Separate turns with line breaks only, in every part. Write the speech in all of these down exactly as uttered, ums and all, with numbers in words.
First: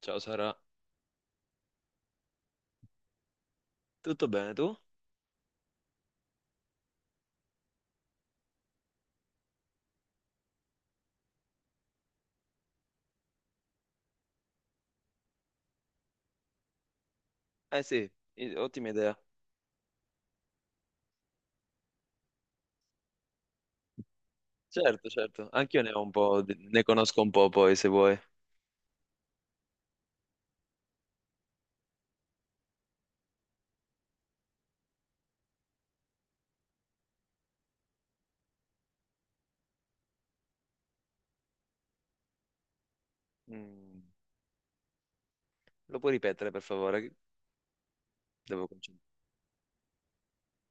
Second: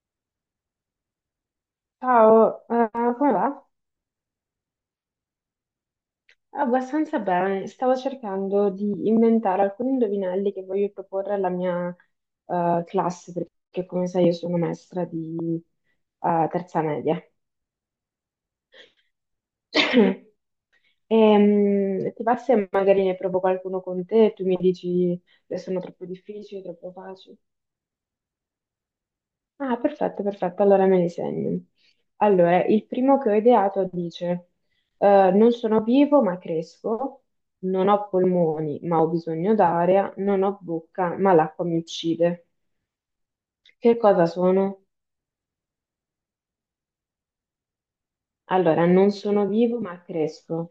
Ciao Sara,
Ciao, eh, come va?
tutto bene tu?
Abbastanza bene. Stavo cercando di inventare alcuni indovinelli che voglio proporre alla mia eh, classe, perché come sai io sono maestra di eh, terza media.
Eh sì, i- ottima idea.
E, ti va se magari ne provo qualcuno con te e tu mi
Certo,
dici
certo,
che sono
anch'io ne ho
troppo
un po', di-
difficili,
ne
troppo
conosco un
facili?
po' poi se vuoi.
Ah, perfetto, perfetto, allora me li segno. Allora, il primo che ho ideato dice, eh, non sono vivo ma cresco, non ho polmoni ma ho bisogno d'aria, non ho bocca ma l'acqua mi uccide. Che
Mm,
cosa sono?
Lo puoi ripetere per favore? Che Devo
Allora,
concentrarmi.
non sono vivo ma cresco,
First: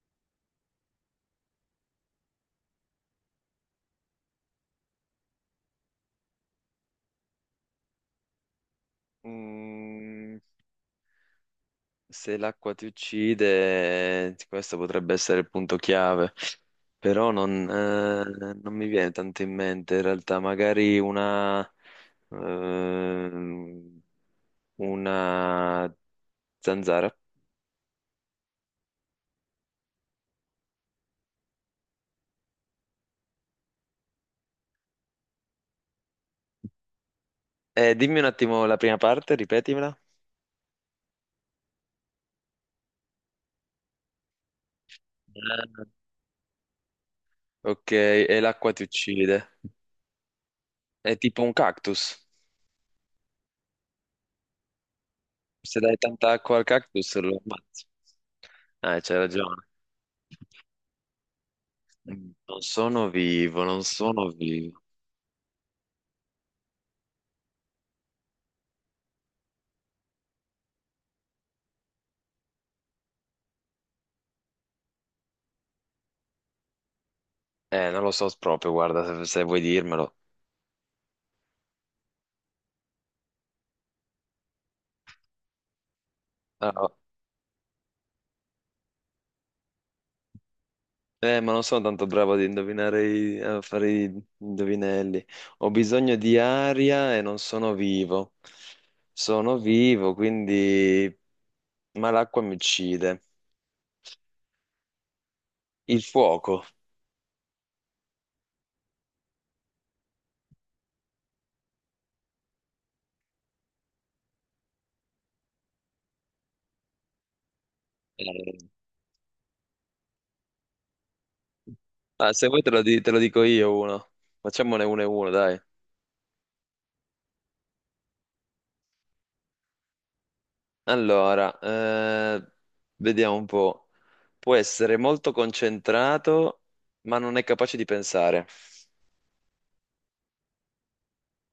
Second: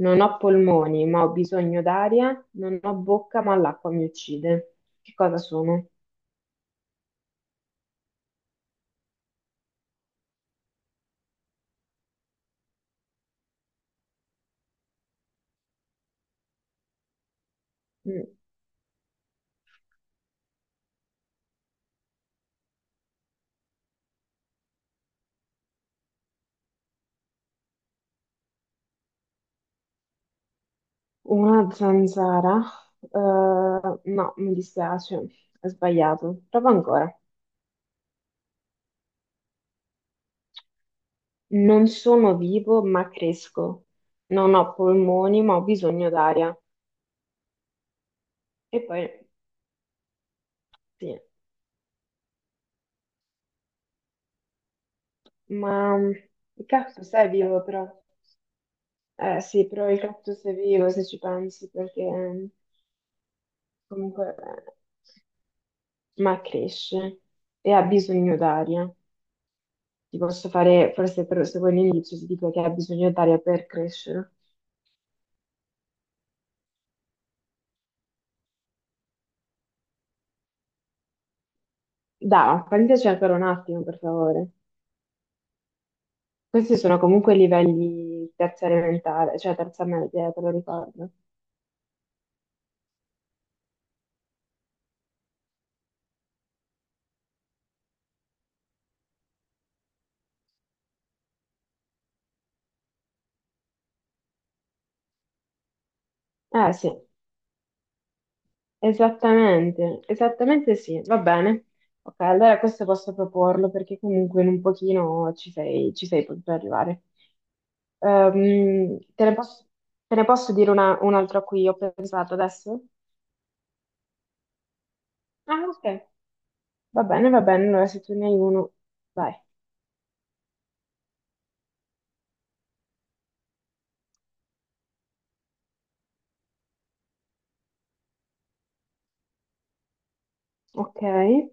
non ho polmoni ma ho bisogno d'aria, non ho bocca ma l'acqua mi uccide. Che cosa sono?
Mm, se l'acqua ti uccide, questo potrebbe essere il punto chiave, però non,
Mm.
eh, non mi viene tanto in mente in realtà, magari una, ehm, una zanzara.
Una zanzara? Eh, no, mi dispiace, ho sbagliato. Prova ancora.
Eh, dimmi un attimo la prima parte, ripetimela.
Non sono vivo, ma cresco. Non ho polmoni, ma ho bisogno d'aria.
Ok, e l'acqua
E
ti
poi,
uccide. È
sì,
tipo un cactus. Se
ma
dai
mm,
tanta acqua al
il
cactus
cactus è
lo
vivo,
ammazzi.
però.
Ah, c'hai
Eh
ragione.
sì, però il cactus è vivo se ci pensi, perché
Mm,
mm,
Non sono vivo, non
comunque,
sono
eh,
vivo.
ma cresce e ha bisogno d'aria. Ti posso fare, forse per, se vuoi l'inizio, ti dico che ha bisogno d'aria per crescere.
Eh, non lo so proprio, guarda, se, se vuoi dirmelo.
Da, fammi ancora un attimo, per favore. Questi
Ah,
sono comunque livelli terza elementare, cioè terza media, te lo ricordo.
eh, ma non sono tanto bravo ad indovinare i- a fare i indovinelli. Ho bisogno di aria e non sono vivo. Sono vivo, quindi... Ma l'acqua mi uccide. Il fuoco.
Eh sì, esattamente, esattamente sì, va bene. Ok, allora questo posso proporlo perché comunque in un pochino ci sei, ci sei potuto arrivare.
Eh,
Ehm, te ne posso, te ne posso dire una, un altro a cui ho
Ah,
pensato
se vuoi te lo,
adesso?
di- te lo dico io uno. Facciamone uno e uno, dai.
Ah, ok, va bene, va bene, allora se tu ne hai uno, vai.
Allora, eh, vediamo un po'. Può essere molto concentrato, ma non è capace di pensare.
Ok, è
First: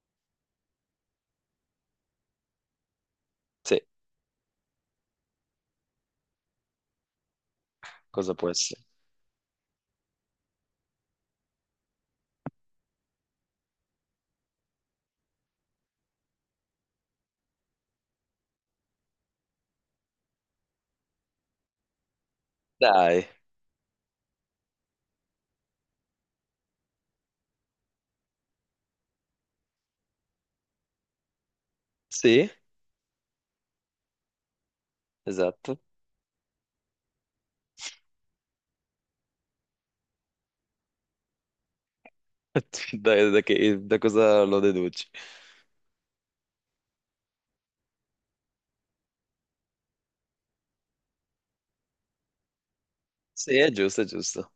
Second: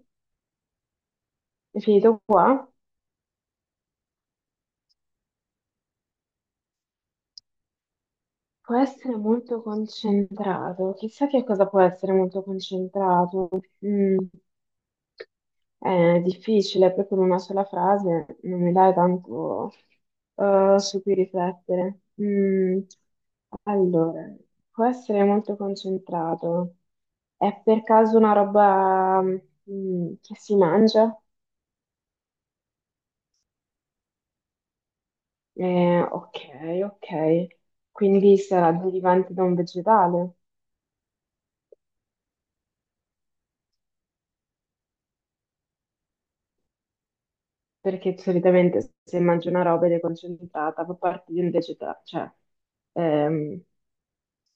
finito qua.
Sì, cosa può
Può
essere?
essere molto concentrato, chissà che cosa può essere molto concentrato. Mm. Eh, È difficile, proprio in una sola frase non mi dai tanto eh, su cui riflettere. Mm,
Dai,
allora, può essere molto concentrato. È per caso una roba mm, che si mangia?
sì, esatto.
Eh, ok, ok. Quindi sarà derivante da un vegetale,
Dai, da, che- da cosa lo deduci?
perché solitamente se mangi una roba ed è concentrata, fa parte di un vegetale, cioè
Sì,
ehm,
è giusto, è giusto.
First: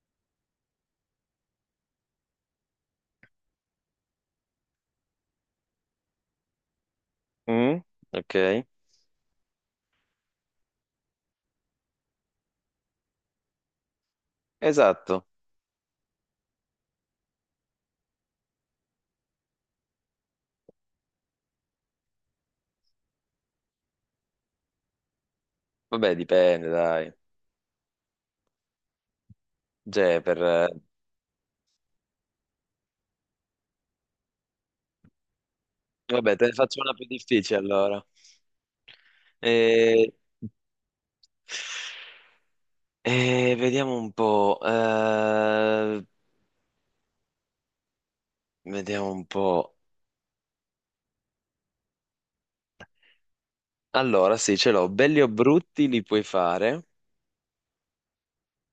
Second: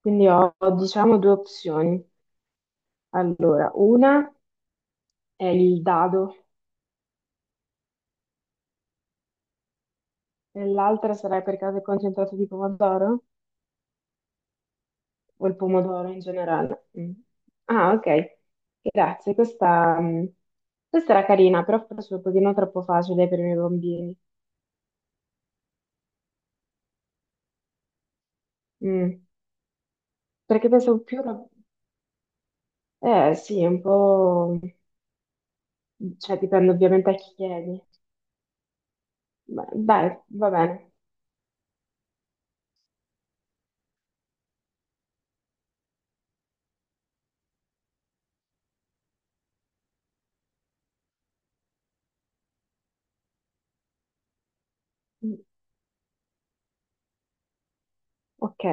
quindi ho, ho, diciamo due opzioni. Allora, una è il dado
Mm, ok,
e l'altra sarà per caso il concentrato di pomodoro
esatto.
o il pomodoro in generale. Mm. Ah, ok. Grazie, questa, mm, questa era carina, però forse un pochino troppo facile per i miei bambini.
Vabbè, dipende, dai.
Mm.
Cioè, per... eh,
Perché pensavo più. rob- Eh sì, è un po'.
vabbè,
Cioè,
te ne
dipende
faccio una più
ovviamente a chi
difficile
chiedi.
allora.
Beh,
Eh,
dai, va bene.
Eh, vediamo un po'. eh, vediamo un po'. Allora, sì, ce l'ho. Belli o
Mm.
brutti li puoi fare,
Ok.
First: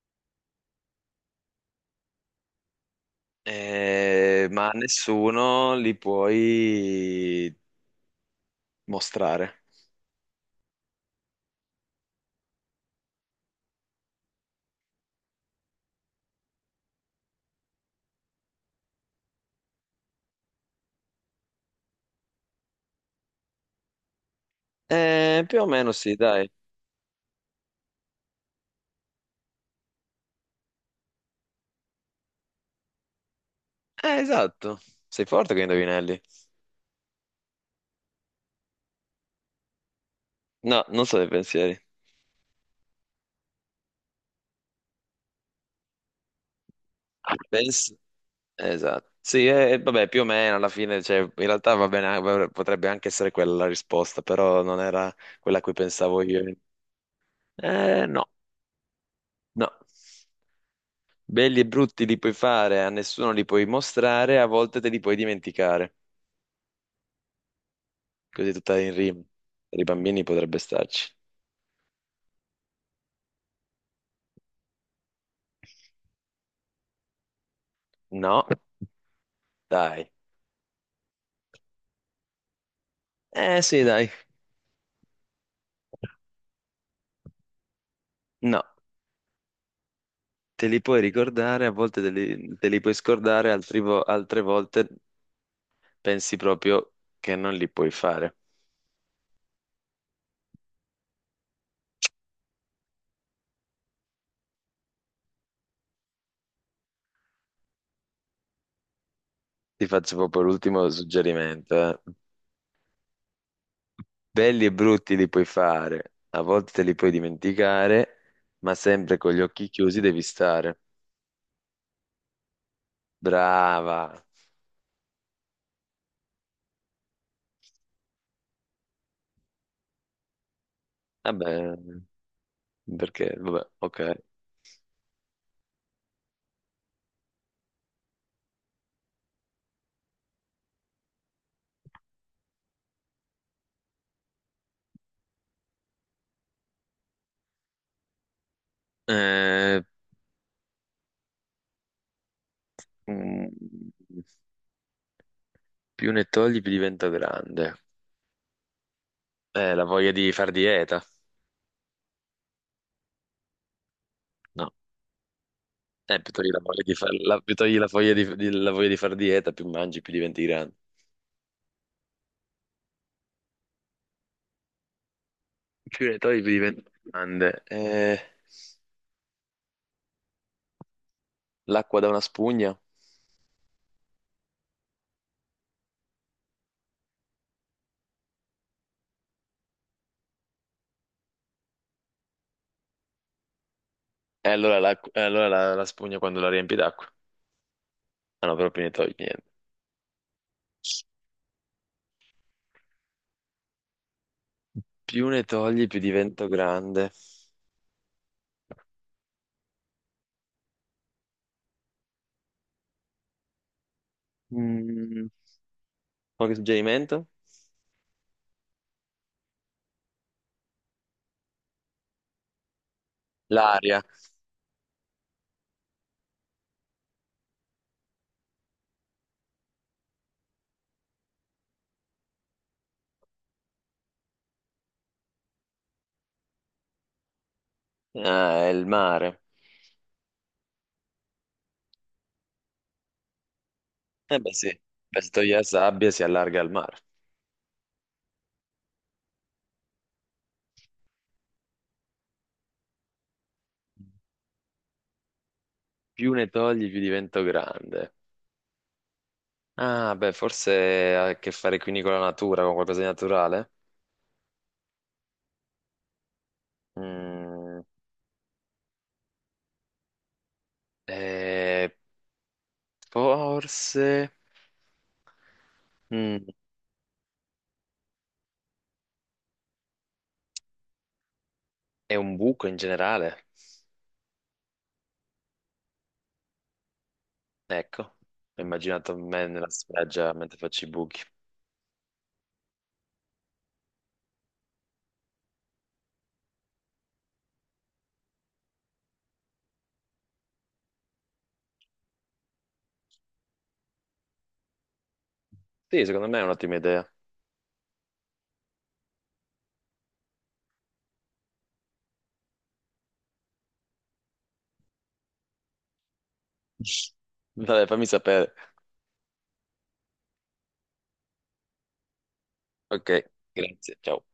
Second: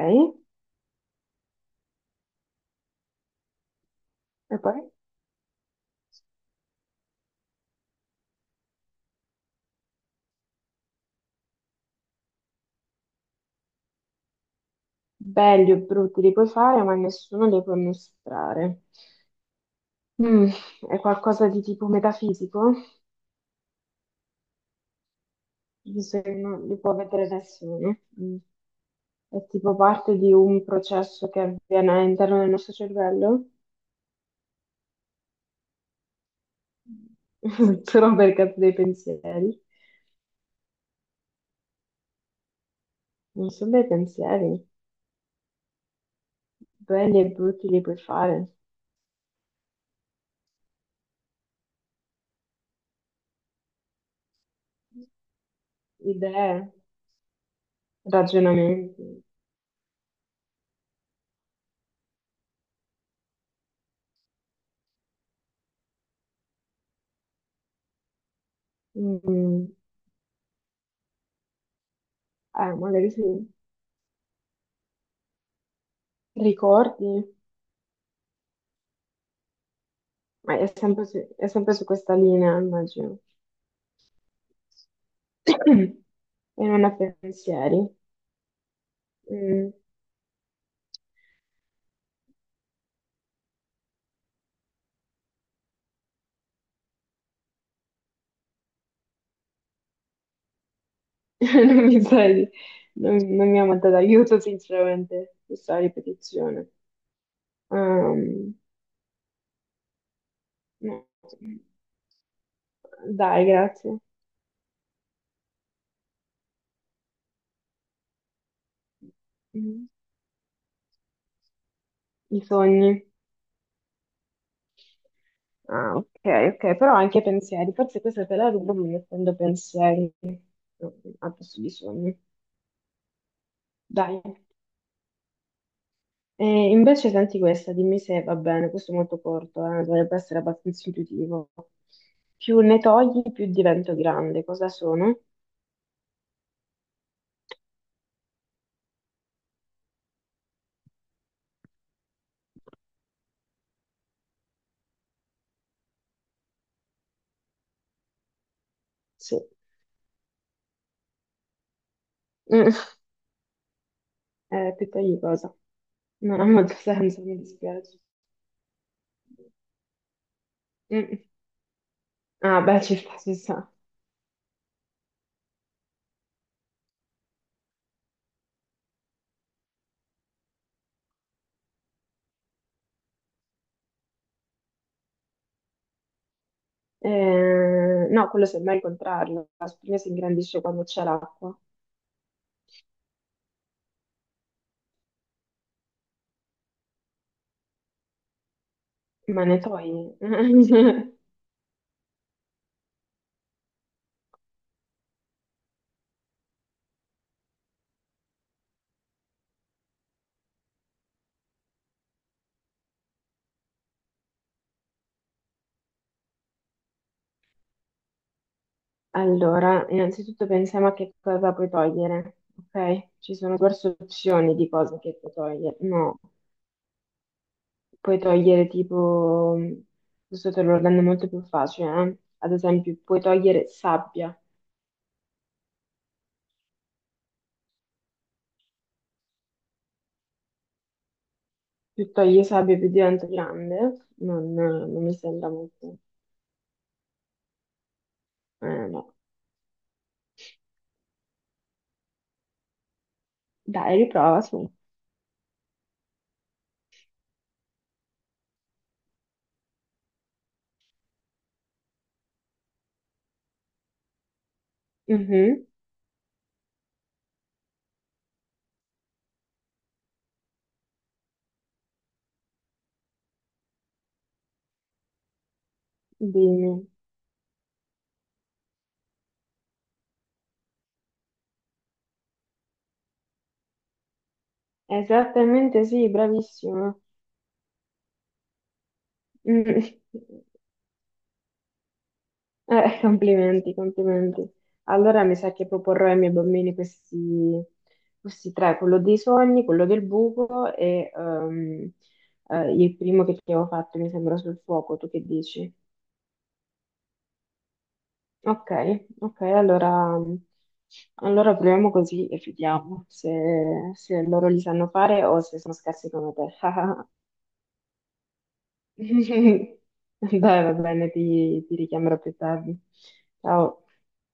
eh,
E
ma a
poi?
nessuno li puoi mostrare.
Belli o brutti li puoi fare, ma nessuno li può mostrare. Mm, è qualcosa di tipo metafisico,
Eh, più o meno sì,
visto che
dai.
non li può vedere nessuno. Mm. È tipo parte di un processo che avviene all'interno del nostro cervello,
Eh, esatto. Sei forte con i indovinelli.
solo per caso dei pensieri.
No, non so dei pensieri.
Non sono dei pensieri, belli e brutti li
Penso...
puoi fare,
Esatto. Sì, eh, vabbè, più o meno alla fine, cioè, in realtà va bene, eh, potrebbe anche essere quella la risposta, però non era quella a cui pensavo io.
idee,
Eh, no,
ragionamenti.
no. Belli e brutti li puoi fare, a nessuno li puoi mostrare, a volte te li puoi dimenticare. Così tutta in rima.
Mm,
Per i bambini potrebbe starci.
eh, magari sì. Ricordi,
No, dai.
ma è sempre su, è sempre su questa linea, immagino.
Eh sì, dai.
E non ha pensieri.
No,
Mm.
te li puoi ricordare, a volte te li, te li puoi scordare, altri vo- altre volte pensi proprio che non li puoi fare.
Non mi sa di- non, non mi ha mandato aiuto, sinceramente, questa ripetizione. Ehm,
Ti faccio proprio l'ultimo
no.
suggerimento. Eh.
Dai, grazie.
Belli e brutti li puoi fare, a volte te li puoi dimenticare, ma sempre con gli occhi
Mm.
chiusi devi stare.
I sogni.
Brava.
Ah, ok, ok, però anche pensieri. Forse questa te la rubo mettendo pensieri. No, ha posto di
Vabbè,
sogni.
perché, vabbè, ok.
Dai. E invece senti questa, dimmi se va bene, questo è molto corto, eh, dovrebbe essere abbastanza intuitivo. Più ne togli, più divento grande. Cosa sono?
Eh, mm, più ne togli, più divento grande.
Sì.
Eh, la voglia di far dieta.
Mm.
No,
Eh, più togli cosa?
eh, più
Non ha
togli la
molto
voglia di far,
senso, mi
la, più togli la
dispiace.
voglia di, di- la voglia di far dieta, più mangi, più diventi grande.
Mm. Ah, beh, ci sta, ci sta.
Più ne togli, più diventi grande. Eh, l'acqua da una spugna.
Eh, no, quello semmai è il contrario. La spugna si ingrandisce quando c'è l'acqua,
E allora, l'acqu- eh, allora la, la spugna quando la riempi d'acqua. Ah no, però più ne togli, niente.
ma ne togli.
Più ne togli, più divento grande. Mm, qualche suggerimento?
Allora, innanzitutto pensiamo a che cosa puoi togliere, ok? Ci sono diverse
L'aria.
opzioni di cose che puoi togliere. No, puoi togliere tipo, questo te lo rende molto più facile, eh. Ad esempio, puoi togliere sabbia,
Ah, è il mare.
più togli sabbia più diventa grande,
Eh beh
non,
sì,
non mi
beh, se
sembra
togli la
molto,
sabbia si allarga il mare.
eh, no. Dai, riprova su.
Più ne togli, più divento grande. Ah, beh, forse ha a che fare quindi con la natura, con qualcosa di naturale.
Mhm.
Mm, eh, forse mm,
Dimmi.
è un buco in generale.
Esattamente sì, bravissimo.
Ecco, ho immaginato me nella
Mm.
spiaggia mentre faccio i buchi.
Eh, Complimenti, complimenti. Allora mi sa che proporrò ai miei bambini questi, questi tre, quello dei sogni, quello del buco e ehm, eh, il primo che ti avevo fatto mi sembra sul fuoco, tu che dici?
Sì, secondo me è un'ottima idea.
Ok, ok, allora, allora proviamo così e vediamo se, se loro li sanno fare o se sono scarsi come te.
Vabbè, fammi sapere.
Dai, va bene, ti ti richiamerò più tardi.
Ok,
Ciao.
grazie, ciao.